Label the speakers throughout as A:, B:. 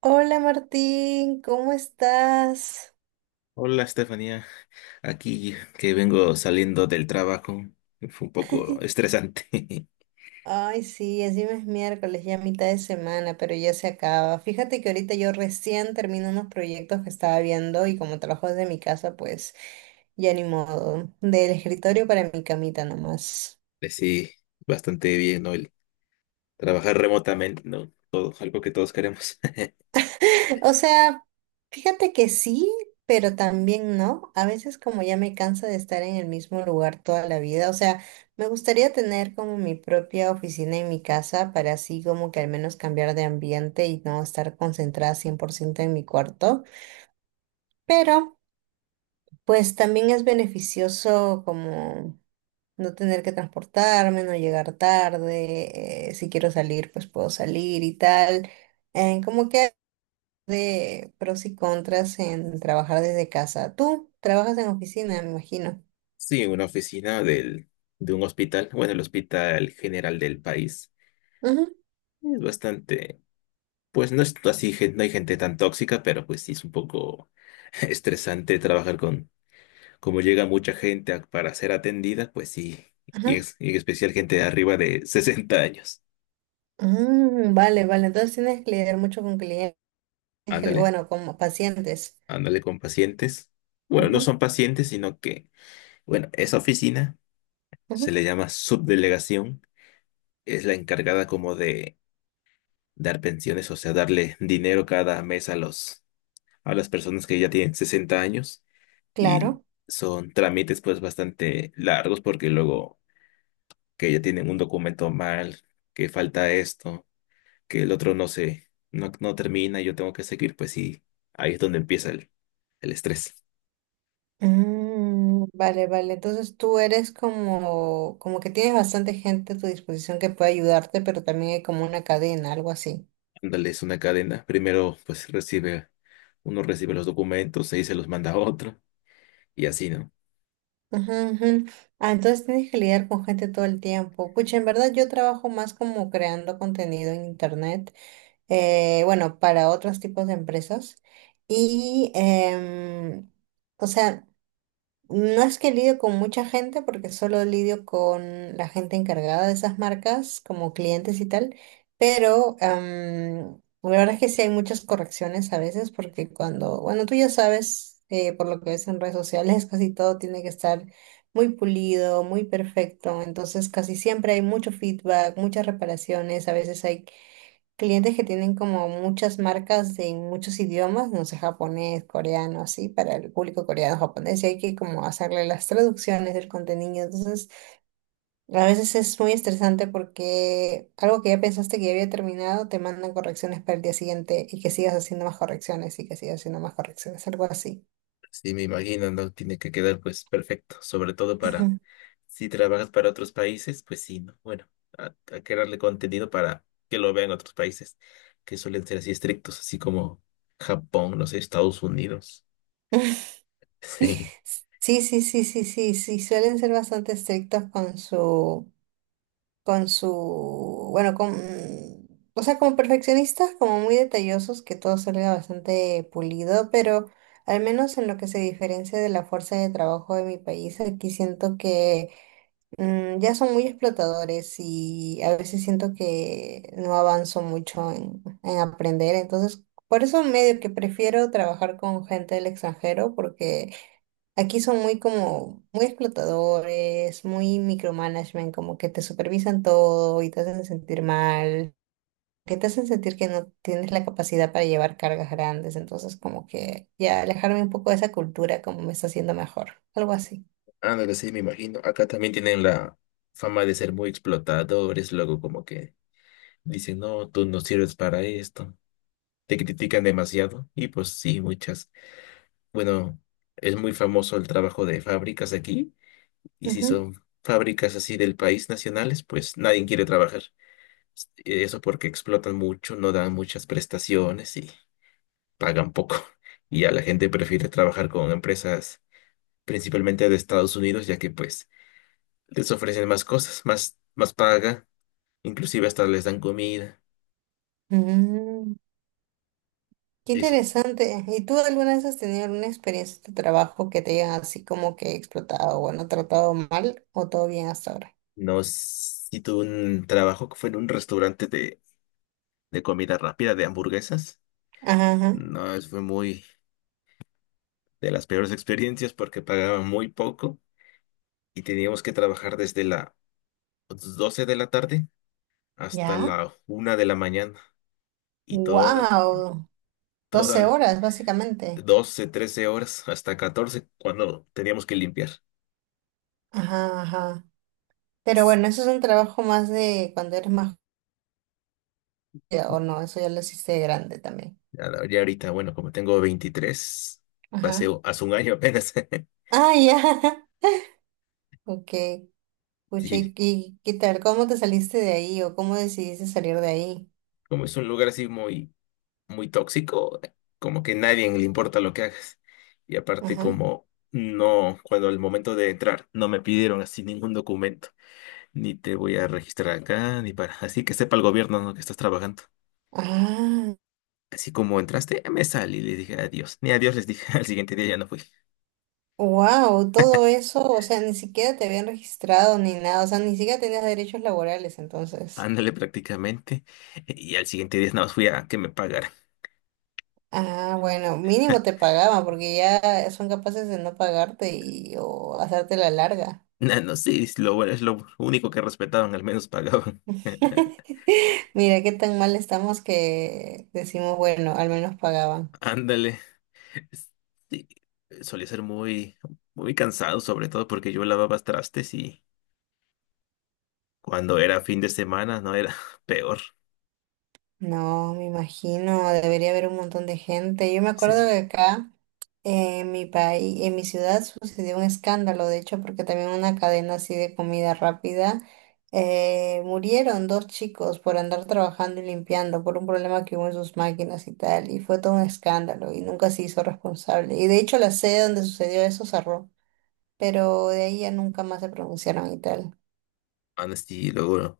A: Hola Martín, ¿cómo estás?
B: Hola, Estefanía. Aquí que vengo saliendo del trabajo. Fue un poco estresante.
A: Ay, sí, encima es miércoles, ya mitad de semana, pero ya se acaba. Fíjate que ahorita yo recién termino unos proyectos que estaba viendo y como trabajo desde mi casa, pues ya ni modo. Del escritorio para mi camita nomás.
B: Pues sí, bastante bien, ¿no? El trabajar remotamente, ¿no? Todo, algo que todos queremos.
A: O sea, fíjate que sí, pero también no. A veces como ya me cansa de estar en el mismo lugar toda la vida. O sea, me gustaría tener como mi propia oficina en mi casa para así como que al menos cambiar de ambiente y no estar concentrada 100% en mi cuarto. Pero pues también es beneficioso como no tener que transportarme, no llegar tarde. Si quiero salir, pues puedo salir y tal. Como que de pros y contras en trabajar desde casa. Tú trabajas en oficina, me imagino.
B: Sí, una oficina de un hospital, bueno, el hospital general del país.
A: Ujú,
B: Es bastante, pues no es así, no hay gente tan tóxica, pero pues sí es un poco estresante trabajar como llega mucha gente para ser atendida, pues sí,
A: ajá.
B: y en especial gente de arriba de 60 años.
A: Mm, vale, vale. Entonces tienes que lidiar mucho con clientes,
B: Ándale,
A: bueno, como pacientes.
B: ándale con pacientes. Bueno, no
A: Ujú,
B: son pacientes, sino que, bueno, esa oficina se
A: ujú,
B: le llama subdelegación. Es la encargada como de dar pensiones, o sea, darle dinero cada mes a a las personas que ya tienen 60 años. Y
A: claro.
B: son trámites pues bastante largos porque luego que ya tienen un documento mal, que falta esto, que el otro no se, no termina, yo tengo que seguir, pues sí, ahí es donde empieza el estrés.
A: Mm, vale, vale. Entonces tú eres como, como que tienes bastante gente a tu disposición que puede ayudarte, pero también hay como una cadena, algo así.
B: Ándale, es una cadena. Primero, pues uno recibe los documentos, ahí se los manda a otro, y así, ¿no?
A: Ujú, ujú. Ah, entonces tienes que lidiar con gente todo el tiempo. Pucha, en verdad yo trabajo más como creando contenido en internet. Bueno, para otros tipos de empresas. Y, em, o sea, no es que lidio con mucha gente, porque solo lidio con la gente encargada de esas marcas, como clientes y tal, pero la verdad es que sí hay muchas correcciones a veces, porque cuando, bueno, tú ya sabes, por lo que ves en redes sociales, casi todo tiene que estar muy pulido, muy perfecto, entonces casi siempre hay mucho feedback, muchas reparaciones, a veces hay clientes que tienen como muchas marcas de muchos idiomas, no sé, japonés, coreano, así, para el público coreano, japonés, y hay que como hacerle las traducciones del contenido. Entonces, a veces es muy estresante porque algo que ya pensaste que ya había terminado, te mandan correcciones para el día siguiente y que sigas haciendo más correcciones y que sigas haciendo más correcciones, algo así.
B: Sí, me imagino, ¿no? Tiene que quedar, pues, perfecto. Sobre todo para,
A: Ujú.
B: si trabajas para otros países, pues sí, ¿no? Bueno, hay que darle contenido para que lo vean otros países, que suelen ser así estrictos, así como Japón, no sé, Estados Unidos. Sí.
A: Sí, sí, sí, sí, sí, sí, suelen ser bastante estrictos con su con su, bueno, o sea, como perfeccionistas, como muy detallosos, que todo salga bastante pulido, pero al menos en lo que se diferencia de la fuerza de trabajo de mi país, aquí siento que ya son muy explotadores y a veces siento que no avanzo mucho en aprender, entonces... Por eso medio que prefiero trabajar con gente del extranjero porque aquí son muy como, muy explotadores, muy micromanagement, como que te supervisan todo y te hacen sentir mal, que te hacen sentir que no tienes la capacidad para llevar cargas grandes, entonces como que ya alejarme un poco de esa cultura como me está haciendo mejor, algo así.
B: Ándale, sí, me imagino. Acá también tienen la fama de ser muy explotadores, luego como que dicen, no, tú no sirves para esto. Te critican demasiado. Y pues sí, muchas. Bueno, es muy famoso el trabajo de fábricas aquí. Y si
A: Ujú.
B: son fábricas así del país nacionales, pues nadie quiere trabajar. Eso porque explotan mucho, no dan muchas prestaciones y pagan poco. Y ya la gente prefiere trabajar con empresas principalmente de Estados Unidos, ya que pues les ofrecen más cosas, más paga, inclusive hasta les dan comida.
A: Mm, qué
B: Eso.
A: interesante. ¿Y tú alguna vez has tenido alguna experiencia de trabajo que te hayan así como que explotado o no tratado mal o todo bien hasta ahora?
B: No, si tuve un trabajo que fue en un restaurante de comida rápida, de hamburguesas.
A: Ajá. Ajá.
B: No, fue muy de las peores experiencias porque pagaban muy poco y teníamos que trabajar desde las 12 de la tarde hasta
A: ¿Ya?
B: la 1 de la mañana y toda,
A: Wow.
B: toda,
A: 12 horas, básicamente.
B: 12 13 horas hasta 14 cuando teníamos que limpiar.
A: Ajá, ajá. Pero bueno, eso es un trabajo más de cuando eres más joven, o no, eso ya lo hiciste de grande también.
B: Ya, ahorita, bueno, como tengo 23
A: Ajá.
B: paseo hace un año apenas.
A: Ah, ya. Ok. Pucha,
B: Sí,
A: ¿y qué tal? ¿Cómo te saliste de ahí o cómo decidiste salir de ahí?
B: como es un lugar así muy muy tóxico, como que nadie le importa lo que hagas. Y aparte
A: Ajá.
B: como no, cuando al momento de entrar no me pidieron así ningún documento, ni te voy a registrar acá, ni para, así que sepa el gobierno, ¿no? que estás trabajando.
A: Ah,
B: Así como entraste, me salí y le dije adiós. Ni adiós les dije, al siguiente día ya no fui.
A: wow, todo eso, o sea, ni siquiera te habían registrado ni nada, o sea, ni siquiera tenías derechos laborales entonces.
B: Ándale prácticamente. Y al siguiente día nada más fui a que me pagaran.
A: Ah, bueno, mínimo te pagaban porque ya son capaces de no pagarte y o hacerte la larga.
B: No, no, sí, es lo bueno, es lo único que respetaban, al menos pagaban.
A: Mira qué tan mal estamos que decimos, bueno, al menos pagaban.
B: Ándale. Sí, solía ser muy, muy cansado, sobre todo porque yo lavaba trastes y cuando era fin de semana no era peor.
A: No, me imagino, debería haber un montón de gente. Yo me
B: Sí,
A: acuerdo que acá en mi país, en mi ciudad sucedió un escándalo, de hecho, porque también una cadena así de comida rápida, murieron dos chicos por andar trabajando y limpiando por un problema que hubo en sus máquinas y tal, y fue todo un escándalo y nunca se hizo responsable. Y de hecho la sede donde sucedió eso cerró, pero de ahí ya nunca más se pronunciaron y tal.
B: antes y luego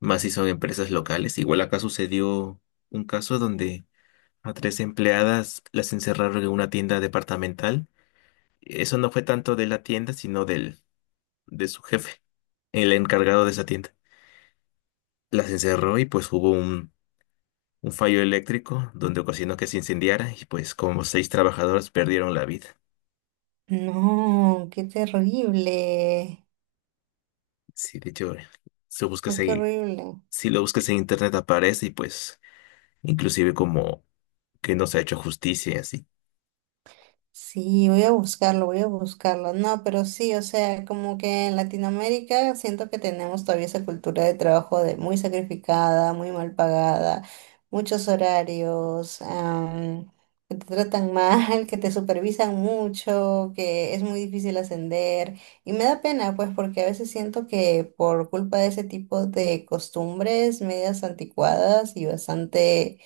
B: más si son empresas locales. Igual acá sucedió un caso donde a tres empleadas las encerraron en una tienda departamental. Eso no fue tanto de la tienda, sino de su jefe, el encargado de esa tienda. Las encerró y pues hubo un fallo eléctrico donde ocasionó que se incendiara y pues como seis trabajadoras perdieron la vida.
A: No, qué terrible.
B: Sí, de hecho, si lo buscas
A: No, qué
B: ahí,
A: horrible.
B: si lo buscas en internet aparece y pues inclusive como que no se ha hecho justicia y así.
A: Sí, voy a buscarlo, voy a buscarlo. No, pero sí, o sea, como que en Latinoamérica siento que tenemos todavía esa cultura de trabajo de muy sacrificada, muy mal pagada, muchos horarios, que te tratan mal, que te supervisan mucho, que es muy difícil ascender. Y me da pena, pues, porque a veces siento que por culpa de ese tipo de costumbres medias anticuadas y bastante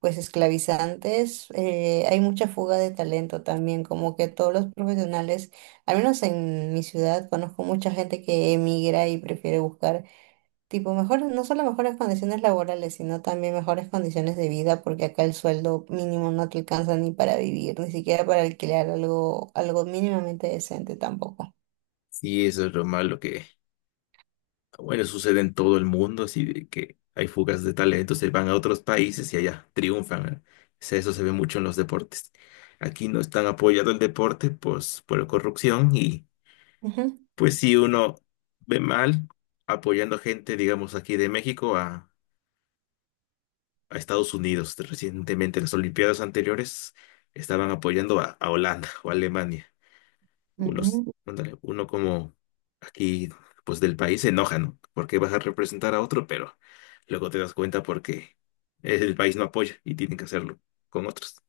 A: pues esclavizantes, hay mucha fuga de talento también, como que todos los profesionales, al menos en mi ciudad, conozco mucha gente que emigra y prefiere buscar tipo mejores, no solo mejores condiciones laborales, sino también mejores condiciones de vida, porque acá el sueldo mínimo no te alcanza ni para vivir, ni siquiera para alquilar algo, algo mínimamente decente tampoco.
B: Sí, eso es lo malo que, bueno, sucede en todo el mundo, así de que hay fugas de talentos, se van a otros países y allá triunfan. ¿Eh? Eso se ve mucho en los deportes. Aquí no están apoyado el deporte, pues, por la corrupción y,
A: Ujú.
B: pues, si uno ve mal apoyando gente, digamos, aquí de México a Estados Unidos. Recientemente, las Olimpiadas anteriores estaban apoyando a Holanda o a Alemania. Unos,
A: Ujú.
B: ándale, uno como aquí, pues del país se enoja, ¿no? Porque vas a representar a otro, pero luego te das cuenta porque el país no apoya y tienen que hacerlo con otros.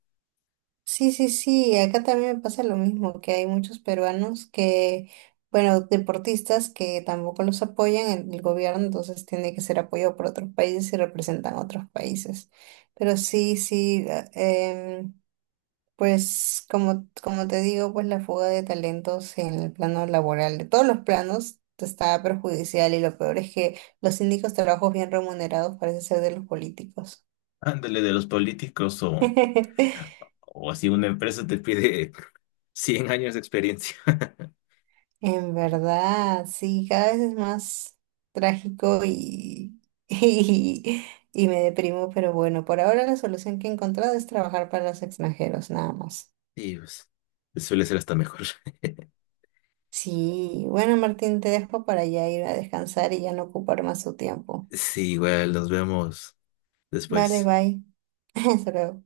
A: Sí, sí, sí, acá también me pasa lo mismo, que hay muchos peruanos que, bueno, deportistas que tampoco los apoyan en el gobierno, entonces tiene que ser apoyado por otros países y representan otros países. Pero sí, sí, pues como, como te digo, pues la fuga de talentos en el plano laboral, de todos los planos, está perjudicial y lo peor es que los únicos trabajos bien remunerados parece ser de los políticos.
B: Ándale de los políticos o, o así una empresa te pide 100 años de experiencia.
A: En verdad, sí, cada vez es más trágico, y, y me deprimo, pero bueno, por ahora la solución que he encontrado es trabajar para los extranjeros, nada más.
B: Y pues suele ser hasta mejor.
A: Sí, bueno, Martín, te dejo para ya ir a descansar y ya no ocupar más tu tiempo.
B: Sí, igual nos vemos
A: Vale,
B: después.
A: bye. Hasta luego.